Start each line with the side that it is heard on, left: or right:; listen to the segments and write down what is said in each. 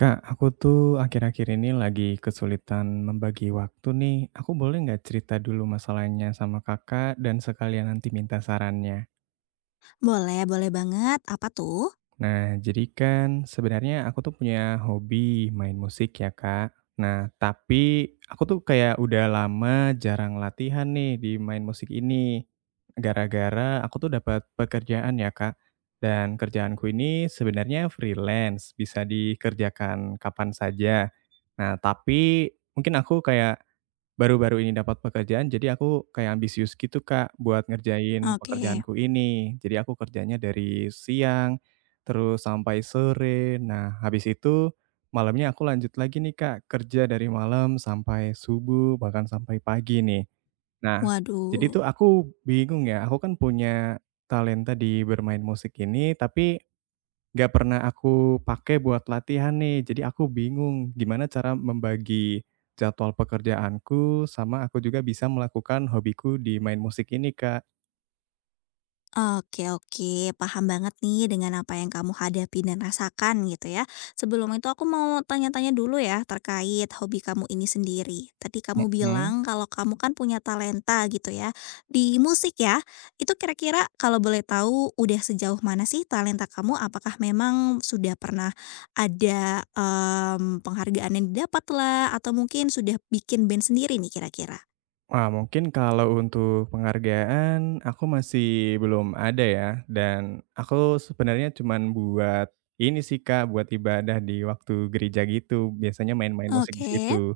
right: Kak, aku tuh akhir-akhir ini lagi kesulitan membagi waktu nih. Aku boleh nggak cerita dulu masalahnya sama kakak dan sekalian nanti minta sarannya?
left: Boleh boleh banget, apa tuh?
right: Nah, jadi kan sebenarnya aku tuh punya hobi main musik ya, Kak. Nah, tapi aku tuh kayak udah lama jarang latihan nih di main musik ini. Gara-gara aku tuh dapat pekerjaan ya, Kak. Dan kerjaanku ini sebenarnya freelance, bisa dikerjakan kapan saja. Nah, tapi mungkin aku baru-baru ini dapat pekerjaan, jadi aku kayak ambisius gitu, Kak, buat ngerjain
left: Oke.
right: pekerjaanku ini. Jadi aku kerjanya dari siang, terus sampai sore. Nah, habis itu malamnya aku lanjut lagi nih, Kak, kerja dari malam sampai subuh, bahkan sampai pagi nih. Nah, jadi
left: Waduh.
right: tuh aku bingung ya, aku kan punya talenta di bermain musik ini, tapi nggak pernah aku pakai buat latihan nih, jadi aku bingung gimana cara membagi jadwal pekerjaanku sama aku juga bisa melakukan hobiku di main musik ini, Kak.
left: Oke oke, paham banget nih dengan apa yang kamu hadapi dan rasakan gitu ya. Sebelum itu aku mau tanya-tanya dulu ya terkait hobi kamu ini sendiri. Tadi kamu
right: Mhm.
left: bilang kalau kamu kan punya talenta gitu ya, di musik ya. Itu kira-kira kalau boleh tahu udah sejauh mana sih talenta kamu? Apakah memang sudah pernah ada, penghargaan yang didapat lah atau mungkin sudah bikin band sendiri nih kira-kira?
right: Wah, mungkin kalau untuk penghargaan aku masih belum ada ya, dan aku sebenarnya cuman buat ini sih, Kak, buat ibadah di waktu gereja gitu, biasanya main-main musik di
left: Oke,
right: situ.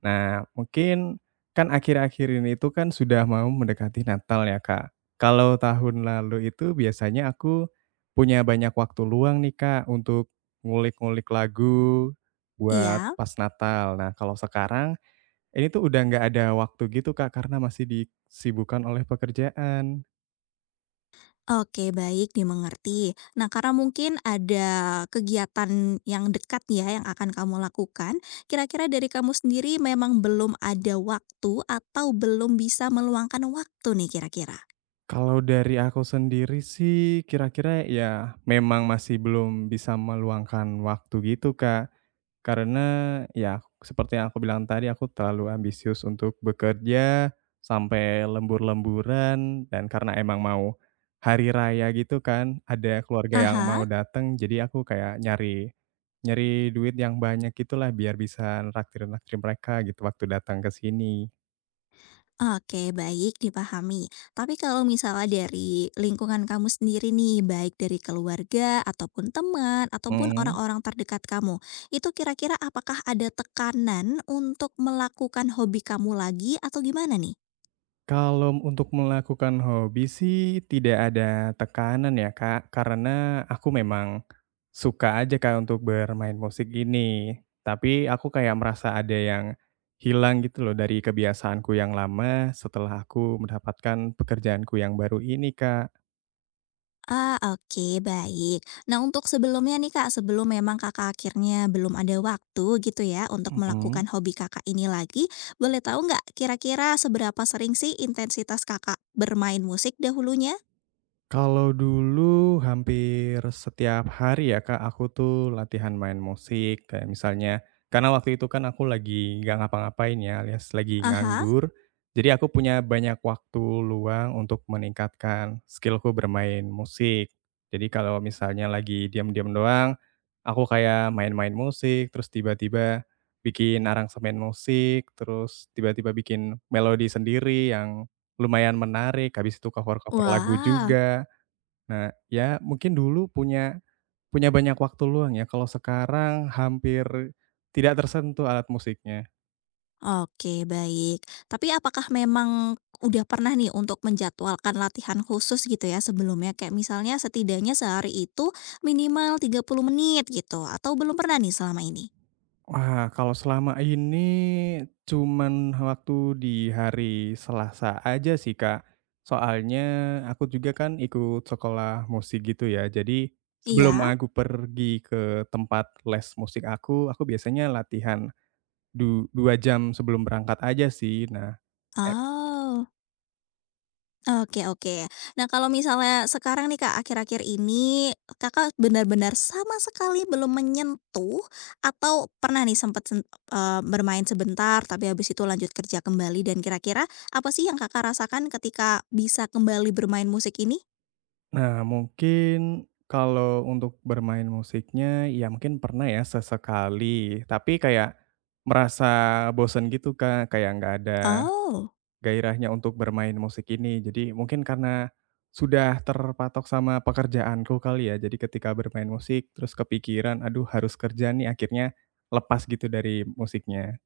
right: Nah, mungkin kan akhir-akhir ini itu kan sudah mau mendekati Natal ya, Kak. Kalau tahun lalu itu biasanya aku punya banyak waktu luang nih, Kak, untuk ngulik-ngulik lagu buat
left: iya.
right: pas Natal. Nah, kalau sekarang ini tuh udah nggak ada waktu gitu, Kak, karena masih disibukkan oleh pekerjaan.
left: Oke, baik dimengerti. Nah, karena mungkin ada kegiatan yang dekat ya yang akan kamu lakukan, kira-kira dari kamu sendiri memang belum ada waktu atau belum bisa meluangkan waktu nih kira-kira?
right: Kalau dari aku sendiri sih kira-kira ya memang masih belum bisa meluangkan waktu gitu, Kak. Karena ya seperti yang aku bilang tadi aku terlalu ambisius untuk bekerja sampai lembur-lemburan, dan karena emang mau hari raya gitu kan, ada keluarga yang mau
left: Aha.
right: datang jadi aku kayak nyari nyari duit yang banyak gitulah biar bisa naktir-naktir mereka gitu waktu datang ke sini.
left: Oke, baik dipahami. Tapi kalau misalnya dari lingkungan kamu sendiri nih, baik dari keluarga ataupun teman ataupun
right: Mhm.
left: orang-orang terdekat kamu, itu kira-kira apakah ada tekanan untuk melakukan hobi kamu lagi atau gimana nih?
right: Kalau untuk melakukan hobi sih tidak ada tekanan ya, Kak, karena aku memang suka aja, Kak, untuk bermain musik ini. Tapi aku kayak merasa ada yang hilang gitu loh dari kebiasaanku yang lama setelah aku mendapatkan pekerjaanku yang baru ini, Kak.
left: Ah, oke, baik. Nah, untuk sebelumnya nih Kak, sebelum memang Kakak akhirnya belum ada waktu gitu ya untuk
right: Mhm.
left: melakukan hobi Kakak ini lagi, boleh tahu nggak kira-kira seberapa sering sih intensitas Kakak bermain musik dahulunya?
right: Kalau dulu hampir setiap hari ya Kak, aku tuh latihan main musik, kayak misalnya karena waktu itu kan aku lagi nggak ngapa-ngapain ya, alias lagi
left: Aha.
right: nganggur. Jadi aku punya banyak waktu luang untuk meningkatkan skillku bermain musik. Jadi kalau misalnya lagi diam-diam doang, aku kayak main-main musik, terus tiba-tiba bikin aransemen musik, terus tiba-tiba bikin melodi sendiri yang lumayan menarik, habis itu cover-cover lagu
left: Wah,
right: juga. Nah, ya mungkin dulu punya punya banyak waktu luang ya, kalau sekarang hampir tidak tersentuh alat musiknya.
left: oke baik. Tapi apakah memang udah pernah nih untuk menjadwalkan latihan khusus gitu ya sebelumnya? Kayak misalnya setidaknya sehari itu minimal 30 menit gitu, atau belum pernah nih selama ini?
right: Wah, kalau selama ini cuman waktu di hari Selasa aja sih, Kak. Soalnya aku juga kan ikut sekolah musik gitu ya, jadi sebelum
left: Iya?
right: aku pergi ke tempat les musik aku biasanya latihan 2 jam sebelum berangkat aja sih. Nah, ya.
left: Oh. Oke oke. Nah, kalau misalnya sekarang nih, Kak, akhir-akhir ini Kakak benar-benar sama sekali belum menyentuh atau pernah nih sempat bermain sebentar tapi habis itu lanjut kerja kembali dan kira-kira apa sih yang Kakak rasakan ketika bisa kembali bermain musik ini?
right: Nah, mungkin kalau untuk bermain musiknya, ya mungkin pernah ya sesekali, tapi kayak merasa bosen gitu, Kak, kayak nggak ada
left: Oh.
right: gairahnya untuk bermain musik ini. Jadi mungkin karena sudah terpatok sama pekerjaanku kali ya, jadi ketika bermain musik terus kepikiran, "Aduh harus kerja nih," akhirnya lepas gitu dari musiknya.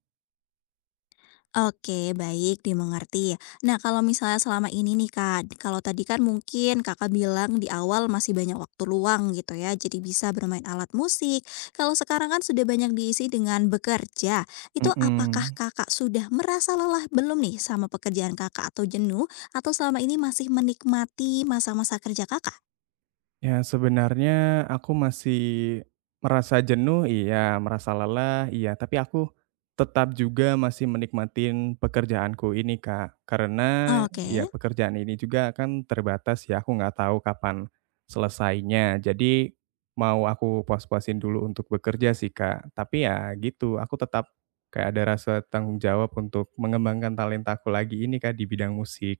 left: Oke, baik, dimengerti. Nah, kalau misalnya selama ini nih Kak, kalau tadi kan mungkin Kakak bilang di awal masih banyak waktu luang gitu ya, jadi bisa bermain alat musik. Kalau sekarang kan sudah banyak diisi dengan bekerja, itu apakah
right: Mhm.
left: Kakak sudah merasa lelah belum nih sama pekerjaan Kakak atau jenuh, atau selama ini masih menikmati masa-masa kerja Kakak?
right: Ya, sebenarnya aku masih merasa jenuh, iya, merasa lelah, iya, tapi aku tetap juga masih menikmatin pekerjaanku ini, Kak. Karena ya
left: Oke.
right: pekerjaan ini juga kan terbatas ya, aku nggak tahu kapan selesainya. Jadi mau aku puas-puasin dulu untuk bekerja sih, Kak. Tapi ya gitu, aku tetap kayak ada rasa tanggung jawab untuk mengembangkan talentaku lagi ini, Kak, di bidang musik.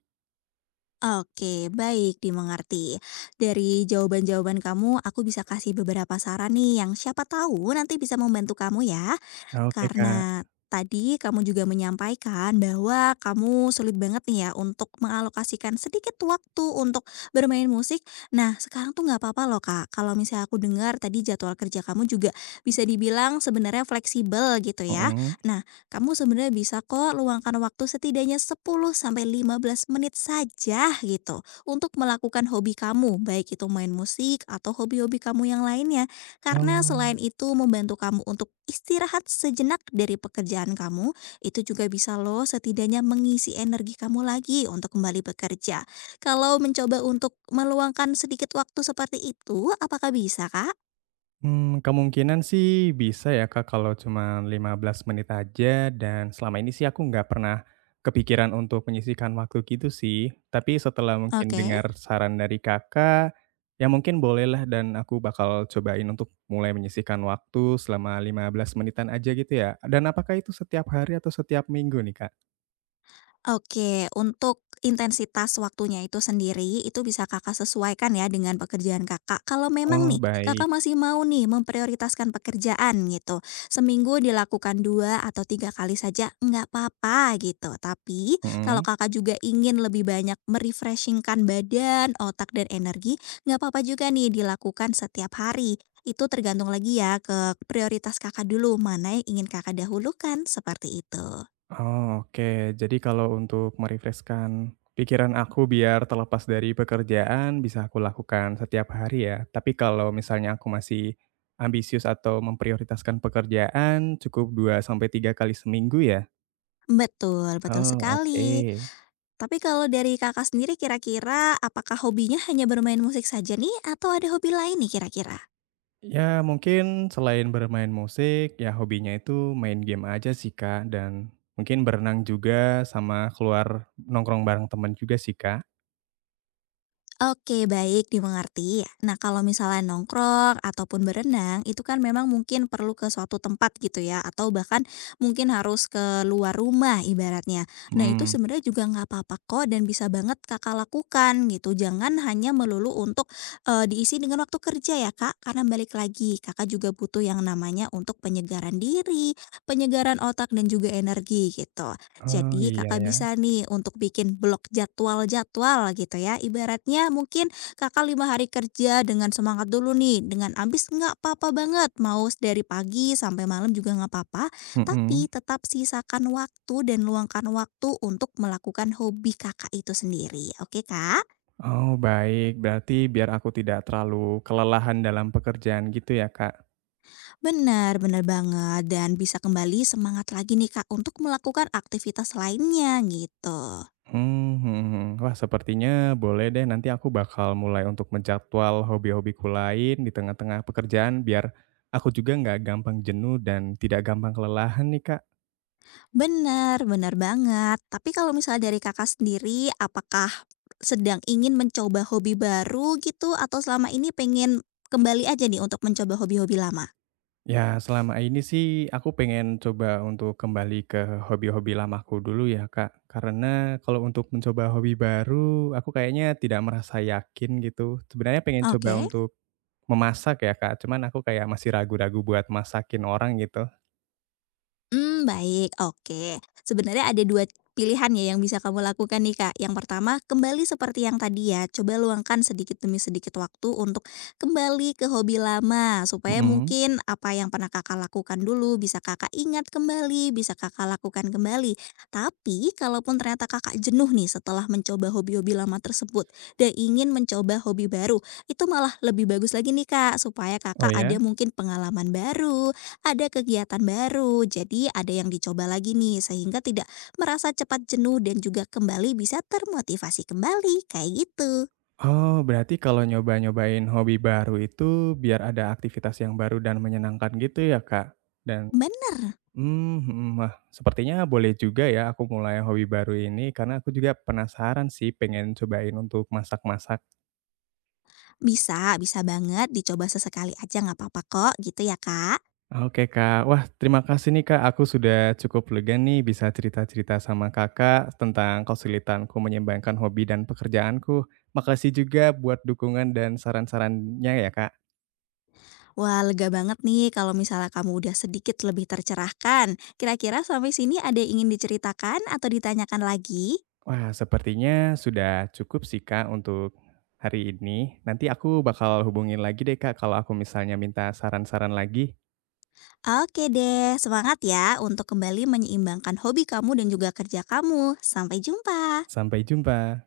left: Oke, baik, dimengerti. Dari jawaban-jawaban kamu, aku bisa kasih beberapa saran nih yang siapa tahu nanti bisa membantu kamu ya.
right: Oke, Kak.
left: Karena tadi kamu juga menyampaikan bahwa kamu sulit banget nih ya untuk mengalokasikan sedikit waktu untuk bermain musik. Nah, sekarang tuh nggak apa-apa loh Kak. Kalau misalnya aku dengar tadi jadwal kerja kamu juga bisa dibilang sebenarnya fleksibel gitu ya.
right: Mhm.
left: Nah, kamu sebenarnya bisa kok luangkan waktu setidaknya 10 sampai 15 menit saja gitu untuk melakukan hobi kamu, baik itu main musik atau hobi-hobi kamu yang lainnya. Karena
right: Oh.
left: selain itu membantu kamu untuk istirahat sejenak dari pekerjaan kamu, itu juga bisa loh setidaknya mengisi energi kamu lagi untuk kembali bekerja. Kalau mencoba untuk meluangkan sedikit waktu seperti itu, apakah bisa, Kak?
right: Kemungkinan sih bisa ya, Kak, kalau cuma 15 menit aja dan selama ini sih aku nggak pernah kepikiran untuk menyisihkan waktu gitu sih. Tapi setelah mungkin
left: Oke.
right: dengar saran dari Kakak, ya mungkin bolehlah dan aku bakal cobain untuk mulai menyisihkan waktu selama 15 menitan aja gitu ya? Dan apakah itu setiap hari atau setiap minggu nih, Kak?
left: Oke, untuk intensitas waktunya itu sendiri, itu bisa Kakak sesuaikan ya dengan pekerjaan Kakak. Kalau memang
right: Oh,
left: nih,
right: baik.
left: Kakak masih mau nih memprioritaskan pekerjaan gitu, seminggu dilakukan 2 atau 3 kali saja nggak apa-apa gitu. Tapi kalau
right: Mhm.
left: Kakak juga ingin lebih banyak badan, otak, dan energi, nggak apa-apa juga nih dilakukan setiap hari. Itu tergantung lagi ya ke prioritas Kakak dulu, mana yang ingin Kakak dahulukan, seperti itu.
right: Oh, oke. Jadi kalau untuk merefreshkan pikiran aku biar terlepas dari pekerjaan bisa aku lakukan setiap hari ya. Tapi kalau misalnya aku masih ambisius atau memprioritaskan pekerjaan cukup 2 sampai 3 kali seminggu ya?
left: Betul, betul
right: Oh, oke.
left: sekali. Tapi kalau dari Kakak sendiri kira-kira apakah hobinya hanya bermain musik saja nih atau ada hobi lain nih kira-kira?
right: Ya mungkin selain bermain musik, ya hobinya itu main game aja sih, Kak, dan mungkin berenang juga sama keluar nongkrong bareng teman juga sih, Kak.
left: Oke, baik, dimengerti. Nah, kalau misalnya nongkrong ataupun berenang, itu kan memang mungkin perlu ke suatu tempat gitu ya, atau bahkan mungkin harus ke luar rumah ibaratnya. Nah, itu
right: Hmm.
left: sebenarnya juga nggak apa-apa kok dan bisa banget Kakak lakukan gitu. Jangan hanya melulu untuk diisi dengan waktu kerja ya, Kak, karena balik lagi, Kakak juga butuh yang namanya untuk penyegaran diri, penyegaran otak dan juga energi gitu.
right: Oh,
left: Jadi
right: iya
left: Kakak
right: ya.
left: bisa nih untuk bikin blok jadwal-jadwal gitu ya. Ibaratnya mungkin Kakak 5 hari kerja dengan semangat dulu nih, dengan ambis nggak apa-apa banget, mau dari pagi sampai malam juga nggak apa-apa, tapi
right: Mhm.
left: tetap sisakan waktu dan luangkan waktu untuk melakukan hobi Kakak itu sendiri. Oke Kak?
right: Oh, baik. Berarti biar aku tidak terlalu kelelahan dalam pekerjaan gitu ya, Kak?
left: Benar, benar banget. Dan bisa kembali semangat lagi nih Kak untuk melakukan aktivitas lainnya gitu.
right: Mhm mhm. Wah, sepertinya boleh deh nanti aku bakal mulai untuk menjadwal hobi-hobiku lain di tengah-tengah pekerjaan biar aku juga nggak gampang jenuh dan tidak gampang kelelahan nih, Kak.
left: Benar benar banget. Tapi kalau misalnya dari Kakak sendiri, apakah sedang ingin mencoba hobi baru gitu, atau selama ini pengen kembali aja nih untuk mencoba hobi-hobi lama?
right: Ya, selama ini sih aku pengen coba untuk kembali ke hobi-hobi lamaku dulu ya, Kak. Karena kalau untuk mencoba hobi baru, aku kayaknya tidak merasa yakin gitu. Sebenarnya pengen coba
left: Oke.
right: untuk memasak ya, Kak, cuman aku kayak masih ragu-ragu buat masakin orang gitu.
left: Hmm baik, oke. Sebenarnya ada 2 pilihan ya yang bisa kamu lakukan nih, Kak. Yang pertama, kembali seperti yang tadi ya, coba luangkan sedikit demi sedikit waktu untuk kembali ke hobi lama, supaya
right: Mhm.
left: mungkin apa yang pernah Kakak lakukan dulu bisa Kakak ingat kembali, bisa Kakak lakukan kembali. Tapi kalaupun ternyata Kakak jenuh nih setelah mencoba hobi-hobi lama tersebut dan ingin mencoba hobi baru, itu malah lebih bagus lagi nih, Kak, supaya
right: Oh
left: Kakak
right: ya?
left: ada mungkin pengalaman baru, ada kegiatan baru, jadi ada yang dicoba lagi nih sehingga tidak merasa cepat jenuh dan juga kembali bisa termotivasi kembali, kayak gitu.
right: Oh, berarti kalau nyoba-nyobain hobi baru itu biar ada aktivitas yang baru dan menyenangkan gitu ya, Kak? Dan
left: Bener,
right: mhm, wah sepertinya boleh juga ya aku mulai hobi baru ini, karena aku juga penasaran sih pengen cobain untuk masak-masak.
left: bisa, bisa banget dicoba sesekali aja nggak apa-apa kok gitu ya Kak.
right: Oke Kak, wah terima kasih nih Kak, aku sudah cukup lega nih bisa cerita-cerita sama Kakak tentang kesulitanku menyeimbangkan hobi dan pekerjaanku. Makasih juga buat dukungan dan saran-sarannya ya Kak.
left: Wah lega banget nih kalau misalnya kamu udah sedikit lebih tercerahkan. Kira-kira sampai sini ada yang ingin diceritakan atau ditanyakan lagi?
right: Wah sepertinya sudah cukup sih Kak untuk hari ini. Nanti aku bakal hubungin lagi deh Kak kalau aku misalnya minta saran-saran lagi.
left: Oke deh, semangat ya untuk kembali menyeimbangkan hobi kamu dan juga kerja kamu. Sampai jumpa.
right: Sampai jumpa.